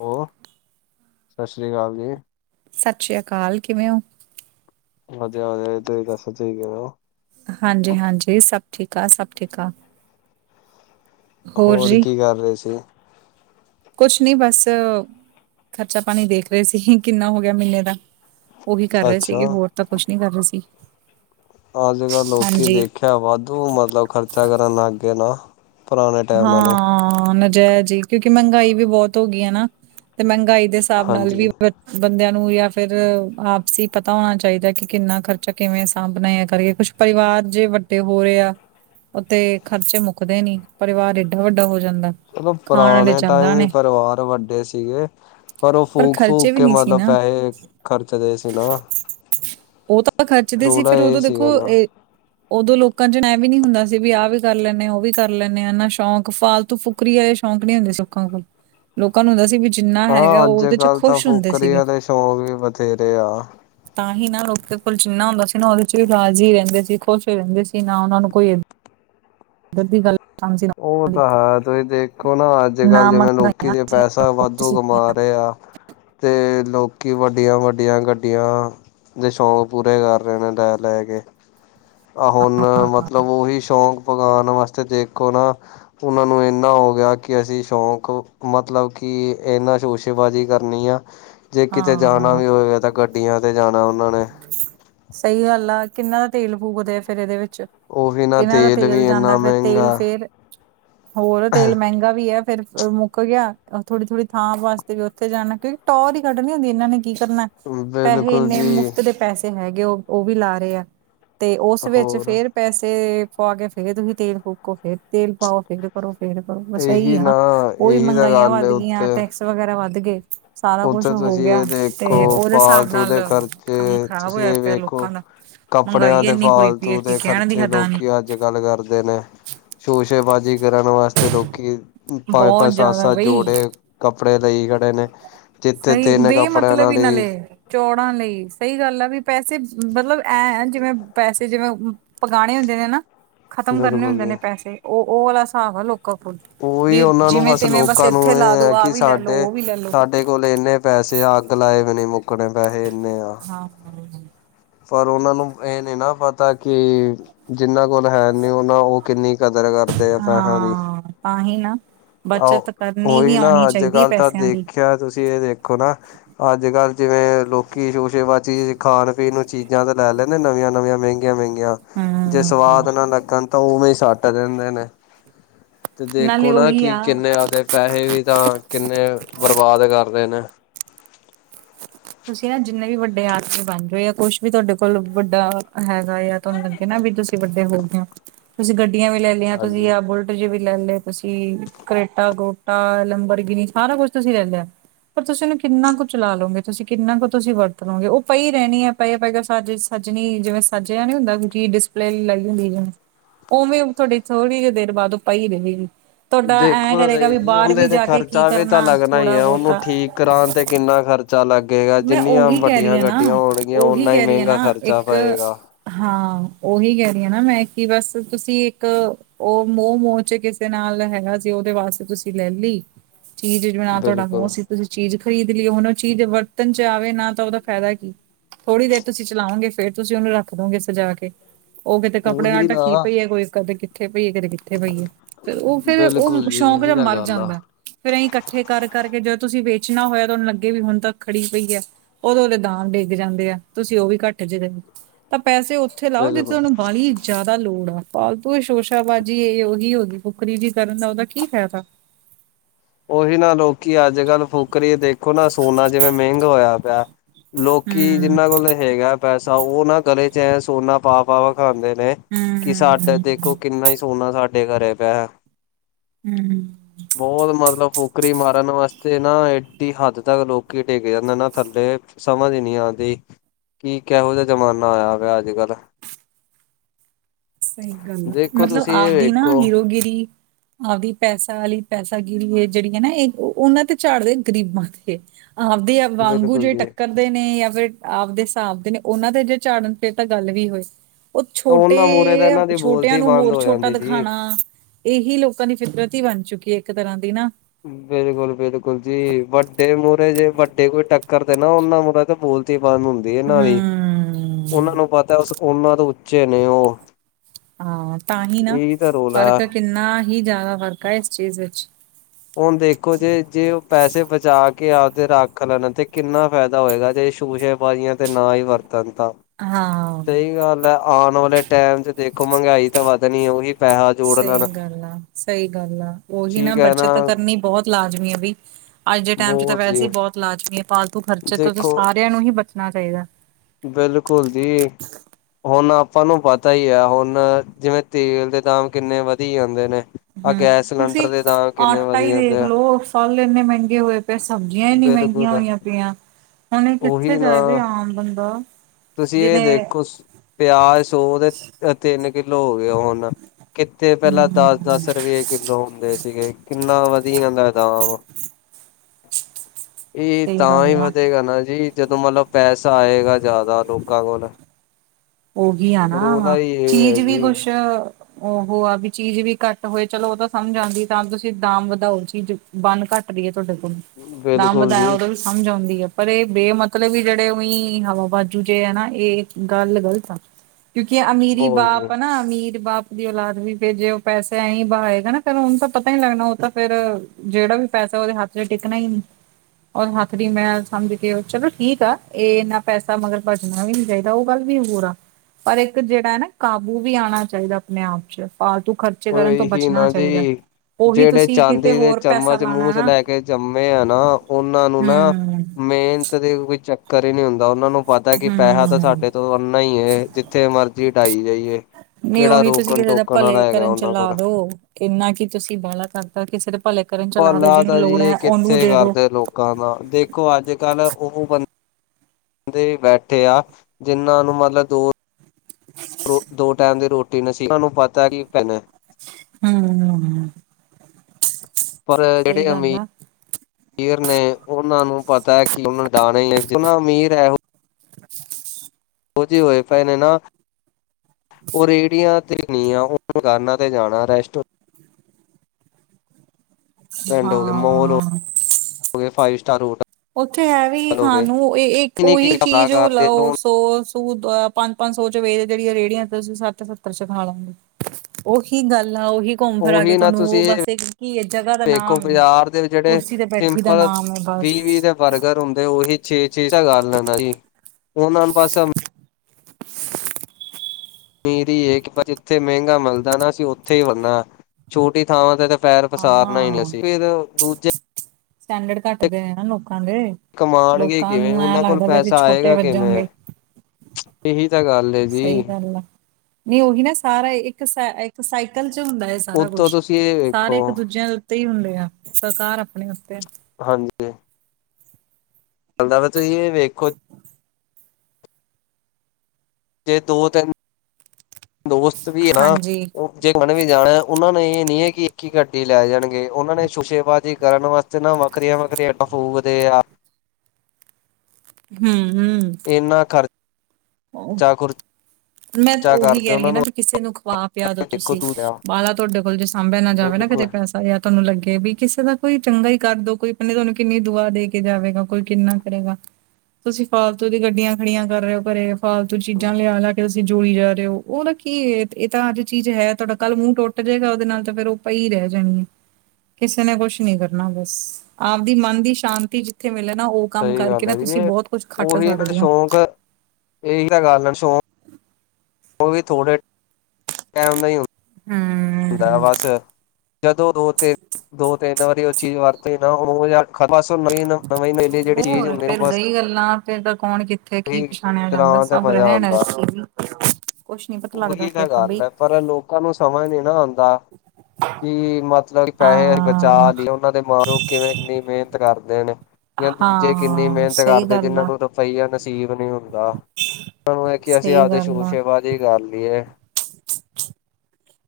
ਹੋ। ਸਤਿ ਸ਼੍ਰੀ ਅਕਾਲ ਜੀ। ਸਤਿ ਸ੍ਰੀ ਅਕਾਲ। ਕਿਵੇਂ ਓ ਵਧੀਆ, ਵਧੀਆ ਤੁਸੀਂ ਦੱਸੋ ਠੀਕ ਓ ਹਾਂਜੀ, ਹਾਂਜੀ ਸਭ ਠੀਕ ਆ। ਸਭ ਠੀਕ ਆ। ਹੋਰ, ਕੀ ਕਰ ਰਹੇ ਸੀ? ਕੁਛ ਨੀ ਬੱਸ ਖ਼ਰਚਾ ਪਾਣੀ ਦੇਖ ਰਹੇ ਸੀ। ਕਿੰਨਾ ਹੋ ਗਿਆ ਮਹੀਨੇ ਦਾ। ਉਹੀ ਕਰ ਰਹੇ ਅੱਛਾ ਸੀਗੇ। ਹੋਰ ਤਾਂ ਕੁਛ ਨੀ ਕਰ ਰਹੇ ਸੀ। ਅੱਜ ਕੱਲ੍ਹ ਲੋਕੀ ਹਾਂਜੀ ਦੇਖਿਆ ਵਾਧੂ, ਮਤਲਬ ਖਰਚਾ ਕਰਨ ਲਾਗੇ ਨਾ। ਪੁਰਾਣੇ ਟਾਈਮ ਨਾਲੋਂ ਹਾਂ [unintelligible] ਜੈ ਜੀ ਕਿਉਂਕਿ ਮਹਿੰਗਾਈ ਵੀ ਬਹੁਤ ਹੋ ਗਈ ਆ ਨਾ। ਤੇ ਮਹਿੰਗਾਈ ਦੇ ਹਿਸਾਬ ਨਾਲ ਹਾਂਜੀ ਵੀ। ਬੰਦਿਆਂ ਨੂੰ ਜਾਂ ਫਿਰ ਆਪਸੀ ਪਤਾ ਹੋਣਾ ਚਾਹੀਦਾ, ਕਿ ਕਿੰਨਾ ਖਰਚਾ ਕਿਵੇਂ ਸਾਂਭਣਾ ਯਾ ਕਰੀਏ ਕੁੱਛ। ਪਰਿਵਾਰ ਜੇ ਵੱਡੇ ਹੋ ਰਹੇ ਆ। ਉਹ ਤੇ ਖਰਚੇ ਮੁੱਕਦੇ ਨੀ ਪਰਿਵਾਰ ਏਡਾ ਵੱਡਾ ਹੋ ਜਾਂਦਾ। ਚੱਲੋ, ਖਾਣ ਵਾਲੇ ਪੁਰਾਣੇ ਜ਼ਿਆਦਾ ਟਾਈਮ ਵੀ ਨੇ ਪਰਿਵਾਰ ਵੱਡੇ ਸੀਗੇ। ਪਰ ਉਹ ਫੂਕ, ਖਰਚੇ ਫੂਕ ਵੀ ਕੇ ਨਹੀਂ ਸੀ ਮਤਲਬ ਨਾ ਪੈਹੇ। ਖਰਚਦੇ ਸੀ ਨਾ। ਉਹ ਤਾਂ ਖਰਚਦੇ ਸੀ। ਰੌਲਾ ਫਿਰ ਇਹ ਉਦੋਂ ਸੀਗਾ ਦੇਖੋ ਨਾ ਇਹ ਉਦੋਂ ਲੋਕਾਂ ਚ ਐਂਵੀ ਨੀ ਹੁੰਦਾ ਸੀ। ਵੀ ਆਹ ਵੀ ਕਰ ਲੈੇਣੇ ਆ। ਉਹ ਵੀ ਕਰ ਲੈ। ਨਾ ਇਹਨਾਂ ਸ਼ੌਕ, ਫਾਲਤੂ ਫੁਕਰੀ ਆਲੇ ਸ਼ੌਕ ਨੀ ਹੁੰਦੇ ਸੀ, ਲੋਕਾਂ ਕੋਲ। ਲੋਕਾਂ ਨੂੰ ਹੁੰਦਾ ਸੀ ਵੀ ਜਿੰਨਾ ਹੈਗਾ, ਹਾਂ ਉਹ ਅੱਜ ਓਦੇ ਚ ਕੱਲ੍ਹ ਤਾਂ ਖ਼ੁਸ਼ ਹੁੰਦੇ ਫੁਕਰੀ ਸੀਗੇ। ਵਾਲੇ ਸ਼ੌਂਕ ਵੀ ਬਥੇਰੇ ਆ ਤਾਂ ਹੀ ਨਾ ਲੋਕਾਂ ਕੋਲ ਜਿੰਨਾ ਹੁੰਦਾ ਸੀ ਨਾ ਓਦੇ ਚ ਵੀ ਰਾਜ਼ੀ ਰਹਿੰਦੇ ਸੀ, ਖੁਸ਼ ਰਹਿੰਦੇ ਸੀ ਨਾ ਉਹਨਾਂ ਨੂੰ ਕੋਈ ਇੱਧਰ ਦੀ ਗੱਲ ਸਮਝ ਨਾ ਉਹ ਆਉਂਦੀ ਤਾਂ ਹੈ ਤੁਸੀਂ ਦੇਖੋ ਨਾ ਅੱਜ -ਕੱਲ ਨਾ ਜਿਵੇਂ ਲੋਕੀ ਮੰਗਾਈਆਂ ਦੇ ਸੀ ਨਾ ਪੈਸਾ ਕੁਛ ਵਾਧੂ ਕਮਾ ਸੀਗੀਆਂ। ਰਹੇ ਆ ਤੇ ਲੋਕੀ ਵੱਡੀਆਂ -ਵੱਡੀਆਂ ਗੱਡੀਆਂ ਦੇ ਸ਼ੌਂਕ ਪੂਰੇ ਕਰ ਰਹੇ ਨੇ ਲੈ- ਲੈ ਕੇ। ਆ ਹੁਨ ਮਤਲਬ ਉਹੀ ਸ਼ੌਕ ਪਕਾਣ ਵਾਸਤੇ ਦੇਖੋ ਨਾ ਓਨਾਂ ਨੂੰ ਇਨਾ ਹੋ ਗਿਆ ਕਿ ਅਸੀਂ ਸ਼ੌਕ, ਮਤਲਬ ਕਿ ਏਨਾ ਸ਼ੋਸ਼ੇਬਾਜ਼ੀ ਕਰਨੀ ਆ ਜੇ ਕਿਤੇ ਜਾਣਾ ਹਾਂ ਵੀ ਹੋਵੇਗਾ ਤਾਂ ਗੱਡੀਆਂ ਤੇ ਜਾਣਾ ਉਹਨਾਂ ਨੇ। ਸਹੀ ਗੱਲ ਆ ਕਿੰਨਾ ਤਾਂ ਤੇਲ ਫੂਕਦੇ ਆ ਫਿਰ ਏਦੇ ਵਿੱਚ। ਉਹ ਵੀ ਨਾ ਏਨਾਂ ਦਾ ਤੇਲ ਵੀ ਜਾਂਦਾ ਇੰਨਾ ਫਿਰ ਤੇਲ ਮਹਿੰਗਾ ਫੇਰ, ਹੋਰ ਤੇਲ ਮਹਿੰਗਾ ਵੀ ਐ ਫਿਰ ਮੁੱਕ ਗਿਆ ਅ ਥੋੜੀ -ਥੋੜ੍ਹੀ ਥਾਂ ਵਾਸਤੇ ਵੀ ਉੱਥੇ ਜਾਣਾ, ਕਿਉਂਕਿ ਟੋਰ ਹੀ ਕੱਢਣੀ ਹੁੰਦੀ ਏਨਾਂ ਨੇ ਕੀ ਕਰਨਾ। ਪੈਹੈ ਬਿਲਕੁਲ ਇੰਨੇ ਜੀ ਮੁਫ਼ਤ ਦੇ ਪੈਸੇ ਹੈਗੇ, ਓ ਉਹ ਵੀ ਲਾ ਰਹੇ ਆ ਤੇ ਉਸ ਵਿੱਚ ਹੋਰ ਫੇਰ- ਪੈਸੇ ਪਾ ਕੇ ਫ਼ੇਰ ਤੁਸੀਂ ਤੇਲ ਫੂਕੋ, ਫੇਰ ਤੇਲ ਪਾਓ ਫੇਰ ਕਰੋ ਫੇਰ ਕਰੋ ਬਸ ਇਹੀ ਨਾ ਆ, ਉਹੀ ਇਹੀ ਤਾਂ ਮਹਗਾਈਆਂ ਗੱਲ ਵੱਧ ਗਈਆਂ ਉੱਤੇ ਟੈਕਸ ਵਗੈਰਾ ਵੱਧ ਗਏ, ਸਾਰਾ ਕੁੱਛ ਉੱਥੇ ਤੁਸੀਂ ਇਹ ਦੇਖੋ ਫਾਲਤੂ ਦੇ ਨਾਲ ਕੰਮ ਖਰਚੇ, ਖ਼ਰਾਬ ਤੁਸੀਂ ਹੋਇਆ ਇਹ ਪਿਆ ਲੋਕਾਂ ਵੇਖੋ ਦਾ ਮਹਿੰਗਾਈ ਕੱਪੜਿਆਂ ਦੇ ਇੰਨੀ ਹੋਈ ਪਈ ਹੈ ਫਾਲਤੂ ਕਿ ਦੇ ਕਹਿਣ ਦੀ ਖਰਚੇ ਹੱਦਾਂ ਨੀ ਲੋਕੀ ਅੱਜ- ਕੱਲ ਕਰਦੇ ਨੇ, ਸ਼ੋਸ਼ੇਬਾਜ਼ੀ ਕਰਨ ਵਾਸਤੇ ਲੋਕੀ ਪੰਜ ਬਹੁਤ -ਪੰਜ, ਸੱਤ- ਜ਼ਿਆਦਾ ਸੱਤ ਬਈ ਜੋੜੇ ਕੱਪੜੇ ਲਈ ਖੜੇ ਨੇ। ਜਿੱਥੇ ਸਹੀ, ਤਿੰਨ ਬੇ ਕੱਪੜਿਆਂ ਮਤਲਬ ਹੀ ਨਾਲ ਨਾ ਲਏ। ਚੌੜਾਂ ਲਈ, ਸਹੀ ਗੱਲ ਆ ਵੀ ਪੈਸੇ, ਮਤਲਬ ਐਂ ਜਿਵੇਂ ਪੈਸੇ ਜਿਵੇਂ ਪਗਾਣੇ ਹੁੰਦੇ ਨੇ ਨਾ, ਖ਼ਤਮ ਕਰਨੇ ਬਿਲਕੁਲ ਹੁੰਦੇ ਜੀ। ਨੇ ਪੈਸੇ, ਓ - ਓ ਵਾਲਾ ਹਿਸਾਬ ਆ ਲੋਕਾਂ ਕੋਲ। ਉ ਵੀ ਓਨਾਂ ਨੂੰ ਜਿਵੇਂ ਬਸ ਤਿਵੇਂ ਲੋਕਾਂ ਨੂੰ ਇੱਥੇ ਐ ਲਾ ਦੋ ਹੈ ਆਹ ਕਿ ਵੀ ਲੈ ਲੋ ਸਾਡੇ- ਉਹ ਵੀ ਲੈ ਲੋ ਸਾਡੇ ਕੋਲ ਇੰਨੇ ਪੈਸੇ ਆ, ਅੱਗ ਲਾਏ ਵੀ ਨੀ ਮੁੱਕਣੇ ਪੈਹੈ ਇੰਨੇ ਆ। ਹਾਂ- ਹਾਂ ਹਮ ਪਰ ਓਨਾਂ ਨੂੰ ਏ ਨੀ ਨਾ ਪਤ ਪਤਾ ਕਿ ਜਿਨ੍ਹਾਂ ਕੋਲ ਹੈ ਨੀ ਉਹਨਾਂ ਉਹ ਕਿੰਨੀ ਕਦਰ ਕਰਦੇ ਆ ਪੈਹਿਆ ਦੀ। ਤਾਂਹੀ ਨਾ। ਆਹੋ ਬੱਚਤ ਕਰਨੀ ਵੀ ਉਹੀ ਨਾ ਆਉਣੀ ਅੱਜ- ਚਾਹੀਦੀ ਹੈ ਕੱਲ੍ਹ ਤਾਂ ਪੈਸਿਆਂ ਦੀ ਦੇਖਿਆ ਤੁਸੀਂ ਇਹ ਦੇਖ ਦੇਖੋ ਨਾ ਅੱਜ -ਕੱਲ੍ਹ ਜਿਵੇਂ ਲੋਕੀ ਸ਼ੋਸ਼ੇਬਾਜ਼ੀ ਚ ਖਾਣ- ਪੀਣ ਨੂੰ ਚੀਜ਼ਾਂ ਤੇ ਲੈ ਲੈਂਦੇ ਨਵੀਆਂ- ਨਵੀਆਂ, ਮਹਿੰਗੀਆਂ- ਮਹਿੰਗੀਆਂ ਜੇ ਹਮ ਸਵਾਦ ਨਾ ਲੱਗਣ ਤਾਂ ਉਵੇਂ ਸੱਟ ਦਿੰਦੇ ਨੇ, ਤੇ ਨਾਲੇ ਦੇਖੋ ਨਾ ਉਹੀ ਕੀ ਆ ਆਵਦੇ ਪੈਹੈ ਵੀ ਤਾਂ ਕਿੰਨੇ ਬਰਬਾਦ ਕਰਦੇ ਨੇ। ਤੁਸੀਂ ਨਾ ਜਿੰਨੇ ਵੀ ਵੱਡੇ ਆਰਟਸ ਬਣ ਜੌ, ਜਾਂ ਕੁਛ ਵੀ ਤੁਹਾਡੇ ਕੋਲ ਵੱਡਾ ਹੈ ਤੁਹਾਨੂੰ ਲੱਗਿਆ ਨਾ ਵੀ ਤੁਸੀਂ ਵੱਡੇ ਹੋ ਗਏ ਓ, ਤੁਸੀਂ ਗੱਡੀਆਂ ਵੀ ਲੈ ਲਈਆਂ, ਤੁਸੀਂ ਹਾਂਜੀ ਐ ਬੁਲਟ ਵੀ ਲੈ ਲਿਆ, ਤੁਸੀਂ ਕਰੇਟਾ ਕਰੁਟਾ, ਲੈਬਰ ਗਿਨੀ, ਸਾਰਾ ਕੁਝ ਤੁਸੀਂ ਲੈ ਲਿਆ। ਪਰ ਤੁਸੀਂ ਏਨੂੰ ਕਿੰਨਾ ਕੁ ਚਲਾ ਲੋਂਗੇ? ਤੁਸੀਂ ਕਿੰਨਾ ਕੁ ਤੁਸੀਂ ਵਰਤ ਲੌਂਗੇ, ਉਹ ਪਈ ਰਹਿਣੀ ਆ ਪਏ- ਪਏ ਸੱਜ ਸੱਜਣੀ ਜਿਵੇਂ ਸੱਜਿਆ ਨੀ ਹੁੰਦਾ ਚੀਜ਼ ਡੀਸ ਪਲੇਅ ਲਾਈ ਹੁੰਦੀ ਜਿਵੇਂ, ਉਵੇਂ ਤੁਹਾਡੀ ਥੋੜ੍ਹੀ ਜਿਹੀ ਦੇਰ ਬਾਅਦ ਉਹ ਪਈ ਰਹੇਗੀ। ਤੁਹਾਡਾ ਐਂ ਦੇਖੋ ਤਾਂ ਕਰੇਗਾ ਸਹੀ ਵੀ ਜੀ, ਬਾਹਰ ਉਹਦੇ ਵੀ ਤੇ ਜਾ ਕੇ ਕੀ ਖਰਚਾ ਵੀ ਤਾਂ ਕਰਨਾ ਲੱਗਣਾ ਈ ਥੋੜਾ ਆ ਉਹਨੂੰ ਬਹੁਤਾ ਠੀਕ ਕਰਾਣ ਤੇ ਕਿੰਨਾ ਖਰ ਚਾ ਲੱਗੇਗਾ, ਮੈਂ ਜਿੰਨੀਆਂ ਉਹੀ ਕਹਿ ਰਹੀ ਵੱਡੀਆਂ ਹਾਂ ਨਾ ਗੱਡੀਆਂ ਹੋਣਗੀਆਂ, ਉਹੀ ਓਨਾ ਹੀ ਕਹਿ ਰਹੀ ਹਾਂ ਮਹਿੰਗਾ ਨਾ ਖਰਚਾ ਇੱਕ ਪਏਗਾ। ਹਾਂ, ਉਹੀ ਕਹਿ ਰਹੀ ਨਾ ਮੈਂ ਕਿ ਬਸ ਤੁਸੀਂ ਇੱਕ ਉਹ ਮੋਹ- ਮੋਹ ਚ ਕਿਸੇ ਨਾਲ ਹੈਗਾ ਸੀ, ਉਹਦੇ ਵਾਸਤੇ ਤੁਸੀਂ ਲੈ ਲੀ। ਚੀਜ਼ ਜਿਵੇ ਆਮ ਤੁਹਾਡਾ ਮੋਹ ਬਿਲਕੁਲ ਸੀ, ਤੁਸੀਂ ਚੀਜ਼ ਖਰੀਦ ਲੀ, ਹੁਣ ਉਹ ਚੀਜ਼ ਵਰਤ ਤਨਚਾਵੇ ਨਾ ਤਾਂ ਉਹਦਾ ਫੈਦਾ ਕੀ। ਥੋੜ੍ਹੀ ਦੇਰ ਤੁਸੀਂ ਚਲਾਓਂਗੇ ਫੇਰ ਤੁਸੀਂ ਓਹਨੂੰ ਰੱਖ ਦੋਗੇ ਸਜਾ ਕੇ। ਉਹ ਕਿਤੇ ਕੱਪੜਿਆਂ ਨਾਲ ਉਹੀ ਨਾ ਢੱਕੀ ਪਈਏ ਕੋਈ ਕਦੇ ਕਿੱਥੇ ਪਈਏ ਕਦੇ ਕਿੱਥੇ ਥੇ ਪਈਏ। ਫੇਰ ਓਹ ਫੇਰ ਓਹ ਬਿਲਕੁਲ ਜੀ ਸ਼ੌਂਕ ਇਹੀ ਜਾਂ ਤਾਂ ਮਰ ਗੱਲ ਆ ਜਾਂਦੈ। ਫਿਰ ਐਂਈ ਇਕੱਠੇ ਕਰ-ਕਰਕੇ ਜਦੋਂ ਤੁਸੀਂ ਵੇਚਣਾ ਹੋਇਆ ਤਾਂ ਓਹਨੂੰ ਅੱਗੇ ਵੀ ਹੁਣ ਤੱਕ ਖੜੀ ਪਈ ਐ ਓਦੋਂ ਓਹਦੇ ਦਾਮ ਡਿੱਗ ਜਾਂਦੇ ਐ ਤੁਸੀਂ ਓਹ ਵੀ ਘੱਟੇ ਚ ਜਾਣੇ, ਤਾਂ ਪੈਸੇ ਓਸ ਓੱਥੇ ਲਾਓ ਜਿੱਥੇ ਬਿਲਕੁਲ ਤੁਹਾਨੂੰ ਬਾਲੀ ਜਿਆਦਾ ਲੋੜ ਆ, ਫਾਲਤੂ ਦੀ ਸ਼ੋਸ਼ਾਬਾਜ਼ੀ ਏਹ ਹੋਗੀ ਓਹ ਹੋਗੀ, ਫੁਕਰੀ ਜੀ ਕਰਨ ਦਾ ਉਹਦਾ ਕੀ ਫੈਦਾ। ਓਹੀ ਨਾ, ਲੋਕੀ ਅੱਜ-ਕੱਲ ਫੁਕਰੀ ਦੇਖੋ ਨਾ ਸੋਨਾ ਜਿਵੇਂ ਮਹਿੰਗਾ ਹੋਇਆ ਪਿਆ ਲੋਕੀ ਹਮ ਜਿੰਨਾਂ ਕੋਲ ਤਾ ਹੈਗਾ ਪੈਸਾ ਓਹ ਨਾ ਗਲੇ ਚ ਐ ਸੋਨਾ ਪਾ-ਪਾ ਵਖਾਂਦੇ ਨੇ। ਕਿ ਸਾਡਾ ਹਮ ਦੇਖੋ ਕਿੰਨਾ ਈ ਸੋਨਾ ਸਾਡੇ ਘਰੇ ਪਿਆ ਐ। ਹੰ-ਹੰ ਬਹੋਤ ਮਨ ਲੋਕ ਫੁਕਰੀ ਮਾਰਨ ਵਾਸਤੇ ਨਾ ਏਡੀ ਹੱਦ ਤੱਕ ਲੋਕੀ ਡਿੱਗ ਜਾਂਦੇ ਨਾ, ਥੱਲੇ ਸਮਜ ਈ ਨਈ ਆਂਦੀ ਕਿ ਕੈਹੋ ਜਿਆ ਜਮਾਨਾ ਆਇਆ ਪਿਆ ਅੱਜ-ਕੱਲ। ਸਈ ਗੱਲ ਆ ਦੇਖੋ ਮਤਲਬ ਤੁਸੀਂ ਇਹ ਆਵਦੀ ਵੇਖੋ ਨਾ ਹੀਰੋਗਿਰੀ ਆਪਦੀ ਪੈਸਾ ਵਾਲੀ ਪੈਸਾਗਿਰੀ ਏ ਜੇਹੜੀ ਏ ਨਾ ਏਹ ਓਹਨਾਂ ਤੇ ਝਾੜਦੇ ਨ ਗ਼ਰੀਬਾਂ ਤੇ। ਆਪ ਦੀਏ ਵਾਂਗੂ ਬਿਲਕੁਲ ਜੇ ਜੀ ਟੱਕਰ ਦੇ ਨੇ ਜਾਂ ਫੇਰ ਆਪਦੇ ਹਿਸਾਬ ਦੇ ਨੇ ਓਹਨਾਂ ਦੇ ਜੇ ਝਾੜਨ ਫੇਰ ਤਾਂ ਗੱਲ ਵੀ ਹੋਏ ਓਹ ਛੋਟੇ ਉਹਨਾਂ ਮੂਹਰੇ ਤਾਂ ਇਹਨਾਂ ਦੀ ਛੋਟਿਆਂ ਬੋਲਤੀ ਨੂੰ ਬੰਦ ਹੋਰ ਹੋ ਛੋਟਾ ਜਾਂਦੀ ਜੀ ਦਿਖਾਣਾ ਏਹੀ ਲੋਕਾਂ ਦੀ ਫਿਦਰਤ ਹੀ ਬਣ ਚੁੱਕੀ ਐ ਇੱਕ ਤਰ੍ਹਾਂ ਦੀ ਨਾ। ਬਿਲਕੁਲ-ਬਿਲਕੁਲ ਜੀ, ਵੱਡੇ ਮੂਹਰੇ ਜੇ ਵੱਡੇ ਕੋਈ ਟੱਕਰ ਦੇ ਨਾ ਓਹਨਾਂ ਮੂਹਰੇ ਤੇ ਬੋਲਤੀ ਬੰਦ ਹੁੰਦ ਦੀ ਓਹਨਾਂ ਦੀ ਓਹਨਾਂ ਹਮ ਨੂੰ ਪਤੈ ਉਸ ਓਹਨਾਂ ਤੋਂ ਉੱਚੇ ਨੇ ਓਹ। ਹਾਂ ਤਾਂ ਹੀ ਨਾ ਹੈ ਫਰਕ ਕਿੰਨਾ ਹੀ ਜਿਆਦਾ ਫ਼ਰਕ ਐ ਇਸ ਚੀਜ ਵਿੱਚ। ਹੁਨ ਦੇਖੋ ਜੇ ਜੇ ਓਹ ਪੈਸੇ ਬਚਾ ਕੇ ਆਪਦੇ ਰੱਖ ਲੈਨ ਤੇ ਕਿੰਨਾ ਫੈਦਾ ਹੋਏਗਾ ਜੇ ਸ਼ੂਸ਼ ਬਾਜ਼ੀਆਂ ਤੇ ਨਾ ਈ ਵਰਤਨ ਤਾਂ ਹਾਂ ਸਈ ਗੱਲ ਐ ਆਨ ਵਾਲੇ ਟੈਮ ਚ ਦੇਖੋ ਮਹਿੰਗਾਈ ਤਾਂ ਵੱਧਣੀ ਓਹੀ ਸਈ ਗੱਲ ਆ, ਸਈ ਗੱਲ ਆ, ਓਹੀ ਨਾ ਠੀਕ ਹੈ ਬਚਤ ਤਾਂ ਕਰਨੀ ਬਹੋਤ ਲਾਜ਼ਮੀ ਆ ਬਈ। ਅੱਜ ਦੇ ਟੈਮ ਚ ਤੇ ਬਹੁਤ ਵੈਸੇ ਈ ਜੀ ਬਹੁਤ ਲਾਜਮੀ ਐ ਫਾਲਤ ਤੂ ਖਰਚੇ ਤੋਂ ਤੇ ਦੇਖੋ ਸਾਰਿਆਂ ਨੂੰ ਹੀ ਬਚਨਾ ਚਾਹੀਦੈ। ਬਿਲਕੁਲ ਜੀ। ਹੁਨ ਆਪਾਂ ਨੂੰ ਪਤਾ ਈ ਐ ਹੁਨ ਜਿਵੇਂ ਤੇਲ ਦੇ ਦਾਮ ਕਿੰਨੇ ਵਦੀ ਜਾਂਦੇ ਨੇ। ਆਹ ਹੂੰ, ਗੈਸ ਸਿਲੰਡਰ ਦੇ ਦਾਮ ਕਿੰਨੇ ਵਦੀ ਜਾਂਦੇ ਆ। ਫੱਲ ਇੰਨੇ ਮਹਿੰਗੇ ਹੋਏ ਪਏ ਸਬਜੀਆਂ ਇੰਨੀ ਮਹਿੰਗੀਆਂ ਬਿਲਕੁਲ ਹੋਈਆਂ ਪਈਆਂ। ਹੁਨ ਏ ਕਿੱਥੇ ਉਹੀ ਜਾਏ ਵੀ ਨਾ ਆਮ ਬੰਦਾ, ਤੁਸੀਂ ਇਹ ਜਿਨੇ ਦੇਖੋ ਪਿਆਜ ਸੌ ਦੇ ਤਿੰਨ ਕਿੱਲੋ ਹੋ ਗਏ ਹੁਨ ਕਿੱਥੇ ਪਹਿਲਾਂ ਹੂੰ, ਦਸ-ਦਸ ਰੁਪਏ ਕਿੱਲੋ ਹੁੰਦੇ ਸੀਗੇ। ਕਿੰਨਾ ਵਦੀ ਜਾਂਦੈ ਦਾਮ। ਏ ਸਹੀ ਤਾਂ ਈ ਗੱਲ ਆ। ਵਧੇਗਾ ਨਾ ਜੀ ਜਦੋਂ ਮਲਬ ਪੈਸਾ ਆਏਗਾ ਜਾਦਾ ਲੋਕਾਂ ਕੋਲ। ਉਹੀ ਆ ਨਾ ਰੌਲਾ ਅ ਹੀ ਇਹ ਹੈ ਚੀਜ ਵੀ ਜੀ ਕੁਛ ਉਹੋ ਆ ਵੀ ਚੀਜ਼ ਵੀ ਘੱਟ ਹੋਏ ਚਲੋ ਓਹ ਤਾਂ ਸਮਝ ਆਂਦੀ ਤਾਂ ਤੁਸੀਂ ਦਾਮ ਵਧਾਓ ਚੀਜ਼ ਬੰਨ ਘੱਟ ਰਹੀ ਏ ਤੁਹਾਡੇ ਕੋਲ, ਦਾਮ ਬਿਲਕੁਲ ਵਧਾਇਆ ਜੀ ਉਦੋਂ ਵੀ ਸਮਝ ਔਂਦੀ ਐ ਪਰ ਏਹ ਬੇਮਤਲਬ ਈ ਜੇਹੜੇ ਉਂਈ ਹਵਾ ਬਾਜੂ ਜੇ ਹੈ ਨਾ ਏਹ ਗੱਲ ਗਲਤ ਕਿਉਂਕਿ ਅਮੀਰੀ ਬਹੁਤ ਜੀ ਬਾਪ ਐ ਨਾ ਅਮੀਰ ਬਾਪ ਦੀ ਔਲਾਦ ਵੀ ਭੇਜੇ ਓਹ ਪੈਸੇ ਐਂਈ ਬਹਾਏਗਾ ਨਾ ਫੇਰ ਓਨ ਤਾਂ ਪਤਾ ਈ ਨਈ ਲੱਗਨਾ, ਓਹ ਤਾਂ ਫੇਰ ਜਿਹੜਾ ਵੀ ਪੈਸਾ ਉਹਦੇ ਹੱਥ ਚ ਟਿੱਕਣਾ ਹੀ ਨਹੀਂ ਔਰ ਹੱਥ ਦੀ ਮੈਲ ਸਮਝ ਕੇ ਚਲੋ ਠੀਕ ਆ ਇਹ ਇੰਨਾ ਪੈਸਾ ਮਗਰ ਭੱਜ ਭੱਜਣਾ ਵੀ ਨੀ ਚਾਹੀਦਾ ਉਹ ਗੱਲ ਵੀ ਹੋਰ ਆਂ ਪਰ ਇੱਕ ਜਿਹੜਾ ਹੈ ਨਾ ਕਾਬੂ ਵੀ ਆਉਣਾ ਚਾਹੀਦਾ ਆਪਣੇ ਆਪ ਚ ਫਾਲਤੂ ਖਰਚ ਉਹ ਇਹੀ ਨਾ ਜੀ। ਜਿਹੜੇ ਤੁਸੀਂ ਕਿਤੇ ਚਾਂਦੀ ਦੇ ਹੋਰ ਪੈਸਾ ਚਮਚ ਮੂੰਹ ਲਾਣਾ ਚ ਨਾ ਲੈ ਕੇ ਜੰਮੇ ਆ ਨਾ ਉਹਨਾਂ ਨੂੰ ਨਾ ਹਮ ਮੇਨ ਕਦੇ ਕੋਈ ਚੱਕਰ ਹੀ ਨਹੀ ਹੁੰਦਾ ਉਹਨਾਂ ਨੂੰ ਪਤਾ ਕਿ ਪੈਸਾ ਤਾਂ ਹਮ ਸਾਡੇ ਤੋਂ ਇੰਨਾ ਹੀ ਹੈ ਜਿੱਥੇ ਮਰਜ਼ੀ ਉਡਾਈ ਜਾਈਏ ਕਿਹੜਾ ਰੋਕਣ ਟੋਕਣ ਵਾਲਾ ਹੈਗਾ ਓ ਤੇ ਲਾ ਦੋ ਇੰਨਾ ਕਿ ਤੁਸੀਂ ਬਾਹਲਾ ਕਰਤਾ ਕਿਸੇ ਦੇ ਭਲੇ ਕਰਨ ਚਲਾ ਦੋ ਭਲਾ ਜਿਹਨੂੰ ਤਾਂ ਜੀ ਲੋੜ ਇਹ ਹੈ ਉਹਨੂੰ ਕਿੱਥੇ ਦੇ ਦੋ ਕਰਦੇ ਲੋਕਾਂ ਦਾ ਦੇਖੋ ਅੱਜ ਕਲ ਉਹ ਬੰ ਦੇ ਬੈਠੇ ਆ ਜਿਹਨਾਂ ਨੂੰ ਮਤਲਬ ਦੋ ਰ ਦੋ ਟੈਮ ਦੀ ਰੋਟੀ ਦੀ ਨਸੀਬ ਉਨਾਂ ਨੂੰ ਪਤਾ ਕੀ ਪੈਨਾ ਹੂੰ ਹੂੰ ਹੂੰ ਪਰ ਜਿਹੜੇ ਗੱਲ ਅਮੀਰ ਆ ਅਰ ਨੇ ਉਹਨਾਂ ਨੂੰ ਪਤਾ ਕਿ ਉਹ ਦਾਣੇ ਲੈਤੇ ਉਹ ਅਮੀਰ ਇਹ ਉਹ ਜੀ ਹੋਏ ਪਏ ਨੇ ਨਾ ਉਹ ਰੇਹੜੀਆਂ ਤੇ ਨੀ ਆ ਦੁਕਾਨਾਂ ਤੇ ਜਾਣਾ ਰੈਸਟ ਪਿੰਡ ਹੋ ਗਏ ਮੋਲ ਹੋ ਹਾਂ ਗਏ ਫਾਈਵ ਸਟਾਰ ਹੋਟਲ ਉੱਥੇ ਹੈ ਵੀ ਹੀ ਹੋ ਗਏ ਖਾਣ ਨੂੰ ਇਹ ਇੱਕ ਕਿੰਨੇ ਕੀ ਉਹੀ ਚੀਜ਼ ਉਹ ਕਲਾਕਾਰਦੇ ਲਓ ਤੋਂ ਸੂ ਪੰਜ ਪੰਜ ਸੌ ਚ ਵੇ ਜਿਹੜੀ ਰੇਹੜੀਆਂ ਤੇ ਤੁਸੀਂ ਸੱਤ ਸੱਤਰ ਚ ਖਾ ਲਵਾਂਗੇ [inaudible] ਉਹੀ ਗੱਲ ਆ ਉਹੀ ਘੁੰਮ ਫਿਰ ਕੇ ਉਹੀ ਨਾ ਤੁਹਾਨੂੰ ਤੁਸੀਂ ਉਹ ਬਸ ਇਹ ਕੀ ਜਗ੍ਹਾ ਦਾ ਵੇਖੋ ਨਾਮ ਬਾਜ਼ਾਰ ਦੇ ਜਿਹੜੇ ਕੁਰਸੀ ਤੇ ਬੈਠੀ ਦਾ ਸਿੰਪਲ ਨਾਮ ਹੈ ਖਾਸ ਵੀਹ ਵੀਹ ਦੇ ਬਰਗਰ ਹੁੰਦੇ ਉਹੀ ਛੇ ਛੇ ਗਾ ਲੈਣਾ ਸੀ। ਉਹਨਾਂ ਨੂੰ ਬਸ ਮੇਰੀ ਇਹ ਕਿ ਜਿੱਥੇ ਮਹਿੰਗਾ ਮਿਲਦਾ ਨਾ ਅਸੀਂ ਉੱਥੇ ਹੀ ਵੜਨਾ ਛੋਟੀ ਥਾਵਾਂ ਤੇ ਪੈਰ ਪਸਾਰਨਾ ਹੀ ਨਹੀਂ ਹਾਂ ਅਸੀਂ ਫੇਰ ਦੂਜੇ ਸਟੈਂਡਰਡ ਘੱਟਦੇ ਆ ਨਾ ਲੋਕਾਂ ਦੇ ਕਮਾਉਣਗੇ ਲੋਕਾਂ ਕਿਵੇਂ ਨੂੰ ਐਂ ਉਹਨਾਂ ਕੋਲ ਲੱਗਦਾ ਵੀ ਅਸੀਂ ਪੈਸਾ ਛੋਟੇ ਆਏਗਾ ਕਿਵੇਂ ਵੱਜਾਂਗੇ ਇਹੀ ਤਾਂ ਗੱਲ ਹੈ ਜੀ ਸਹੀ ਗੱਲ ਆ ਨਹੀਂ ਉਹੀ ਨਾ ਸਾਰਾ ਇੱਕ ਸ ਇੱਕ ਸਾਈਕਲ ਚ ਹੁੰਦਾ ਹੈ ਸਾਰਾ ਉੱਤੋਂ ਕੁਛ ਤੁਸੀਂ ਇਹ ਵੇਖੋ ਸਾਰੇ ਇੱਕ ਦੂਜਿਆਂ ਦੇ ਉੱਤੇ ਹੀ ਹੁੰਦੇ ਆ ਸਰਕਾਰ ਆਪਣੇ ਵਾਸਤੇ ਹਾਂਜੀ ਚੱਲਦਾ ਵਾ ਤੁਸੀਂ ਇਹ ਵੇਖੋ ਜੇ ਦੋ ਤਿੰਨ [inaudible] ਦੋਸਤ ਵੀ ਹਨ ਨਾ ਹਾਂਜੀ ਉਹ ਜੇ ਗੜ ਵੀ ਜਾਣਾ ਉਹਨਾਂ ਨੇ ਇਹ ਨੀ ਹੈ ਕਿ ਇੱਕ ਹੀ ਗੱਡੀ ਲੈ ਜਾਣਗੇ ਉਹਨਾਂ ਨੇ ਸ਼ੋਸ਼ੇਬਾਜ਼ੀ ਕਰਨ ਵਾਸਤੇ ਜਿੰਨਾ ਵੱਖਰੀਆਂ ਵੱਖਰੀਆਂ ਐੱਡਾ ਫੂਕਦੇ ਆ ਹੂੰ ਹੂੰ ਇੰਨਾ ਖਰ ਉਹ ਚਾ ਖੁਰਚਾ ਮੈਂ ਉਹੀ ਕਰਦੇ ਕਹਿ ਰਹੀ ਉਹਨਾਂ ਨਾ ਵੀ ਕਿਸੇ ਨੂੰ ਖਵਾ ਪਿਆ ਦੋ ਦੇਖੋ ਤੁਸੀਂ ਦੂ ਬਾਲਾ ਤੁਹਾਡੇ ਕੋਲੋਂ ਜੇ ਸਾਂਭਿਆ ਨਾ ਜਾਵੇ ਨਾ ਬਿਲਕੁਲ ਕਿਤੇ ਪੈਸਾ ਜਾਂ ਤੁਹਾਨੂੰ ਲੱਗੇ ਵੀ ਕਿਸੇ ਦਾ ਕੋਈ ਚੰਗਾ ਹੀ ਕਰਦੋ ਕੋਈ ਪਨਾ ਤੁਹਾਨੂੰ ਕਿੰਨੀ ਦੁਆ ਦੇ ਕੇ ਜਾਵੇਗਾ ਕੋਈ ਕਿੰਨਾ ਕਰੇਗਾ ਤੁਸੀਂ ਫਾਲਤੂ ਦੀ ਗੱਡੀਆਂ ਖੜੀਆਂ ਕਰ ਰਹੇ ਹੋ ਘਰੇ ਫਾਲਤੂ ਚੀਜ਼ਾਂ ਲਿਆ ਲਿਆ ਤੁਸੀਂ ਜੋੜੀ ਜਾ ਰੇ ਓ ਓਹ ਦਾ ਕੀ ਏ। ਏਹ ਤਾਂ ਅੱਜ ਚੀਜ਼ ਹੈ ਤਾਡਾ ਕੱਲ੍ਹ ਮੂੰਹ ਟੁੱਟ ਜੇਗਾ ਓਹਦੇ ਨਾਲ ਤਾਂ ਫੇਰ ਓਹ ਪਈ ਰੈਹ ਜਾਣੀ ਏ। ਕਿਸੇ ਨੇ ਕੋਛ ਨੀ ਕਰਨਾ ਬਸ। ਆਪਦੀ ਮਨ ਦੀ ਸ਼ਾਂਤੀ ਜਿੱਥੇ ਮਿਲੇ ਨਾ ਓਹ ਕੰਮ ਸਹੀ ਕਰਕੇ ਗੱਲ ਨਾ ਹੈ ਜੀ ਤੁਸੀਂ ਇਹ ਬੌਤ ਕੁਛ ਖੱਟ ਸਕਦੇ ਓ। ਏਹੀ ਤਾਂ ਗੱਲ ਸੌ ਓਹ ਵੀ ਥੋੜ੍ਹੇ ਟੈਮ ਦਾ ਈ ਹੁੰ ਹੁੰਦੈ ਹਮ ਬਸ ਜਦੋਂ ਦੋ ਤੇ ਦੋ ਤੇਨ ਵਾਰੀ ਓਹ ਚੀਜ਼ ਵਰਤ ਲੀ ਨਾ [unintelligible] ਬਸ ਓ ਨਵਾਂ ਨਵਂ ਹੋਰ ਫੇਰ ਗਈ ਗੱਲਾਂ ਫੇਰ ਤਾਂ ਕੌਣ ਕਿੱਥੇ ਕੀ ਉਹੀ ਪਛਾਣਿਆ ਜਾਂਦੈ ਚਲਾਉਣ ਤੇ ਸਭ ਮਜ਼ਾ ਰੈਹਣ ਆਉਂਦਾ ਐਸੇ ਵੀ। ਕੁਛ ਨੀ ਪਤਾ ਲੱਗਦਾ ਉਹੀ ਫੇਰ ਤਾਂ ਬਈ ਗੱਲ ਐ ਪਰ ਐ ਲੋਕ ਕਾਂ ਨੂੰ ਸਮਝ ਨੀ ਨਾ ਆਂਦਾ ਕਿ ਮਤਲਬ ਪੈਹੇ ਬਚਾ ਹਾਂ ਲੀਏ ਓਹਨਾਂ ਦੇ ਮਾਂ-ਪਿਓ ਕਿਵੇਂ ਕਿੰਨੀ ਮੇਨਤ ਕਰਦੇ ਨੇ, ਯਾ ਦੂਜੇ ਕਿੰਨੀ ਹਾਂ ਮੇਨਤ ਸਹੀ ਕਰਦੇ ਗੱਲ ਜਿਨਾਂ ਆ ਨੂੰ ਦ ਫਹੀ ਆ ਨਸੀਬ ਨੀ ਹੁੰਦਾ‌ ਸਾਨੂੰ ਐਹ ਕਿਆ ਸੀਂ ਸਹੀ ਆਪਦੇ ਗੱਲ ਆ ਸ਼ੋਸ਼ੇਬਾਜੀ ਕਰ ਲੀਏ।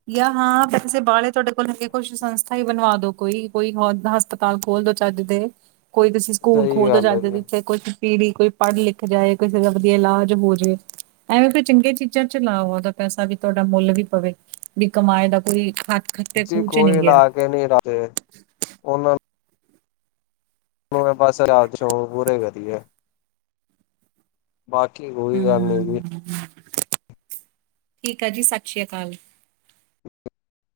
ਯਾ ਹਾਂ, ਪੈਸੇ ਬਾਹਲੇ ਤੁਐਡੇ ਕੋਲ ਹੈਗੇ ਕੁਛ ਸੰਸਥਾ ਹੀ ਬਣਵਾ ਦੋ ਕੋਈ। ਕੋਈ ਹੁ ਹਸ ਪਤਾਲ ਖੋਲਦੋ ਚੱਜ ਦੇ, ਕੋਈ ਤੁਸੀਂ ਸਕੂਲ ਸਹੀ ਖੋਲਦੋ ਗੱਲ ਹੈ ਚੱਜ ਜੀ ਜਿੱਥੇ ਕੋਝ ਪੀੜੀ ਕੋਈ ਪੜ੍ਹ ਲਿਖ ਜਾਏ, ਕਿਸੇ ਦਾ ਵਧੀਆ ਇਲਾਜ ਹੋ ਜੇ। ਐਵੇਂ ਕੋਈ ਚੰਗੀਆਂ ਚੀਜ਼ਾਂ ਚ ਲਾਓ ਓਹਦਾ ਪੈਸਾ, ਵੀ ਤੁਵਾਡਾ ਮੁੱਲ ਵੀ ਪਵੇ। ਬੀ ਕਮਾਏ ਦਾ ਕੋਈ ਖ ਜੀ ਕੋਈ ਲਾਕੇ ਨੀ ਰਾਜੇ, ਓਹਨਾਂ ਨ ਨੂੰ ਏ ਬਸ ਰਾਤ ਰੋਹ ਪੂਰੇ ਕਰੀਏ। ਬਾਕੀ ਗੋ ਹੂੰ, ਠੀਕ ਆ ਜੀ, ਸਤ ਸ੍ਰੀ ਅਕਾਲ। [inaudible]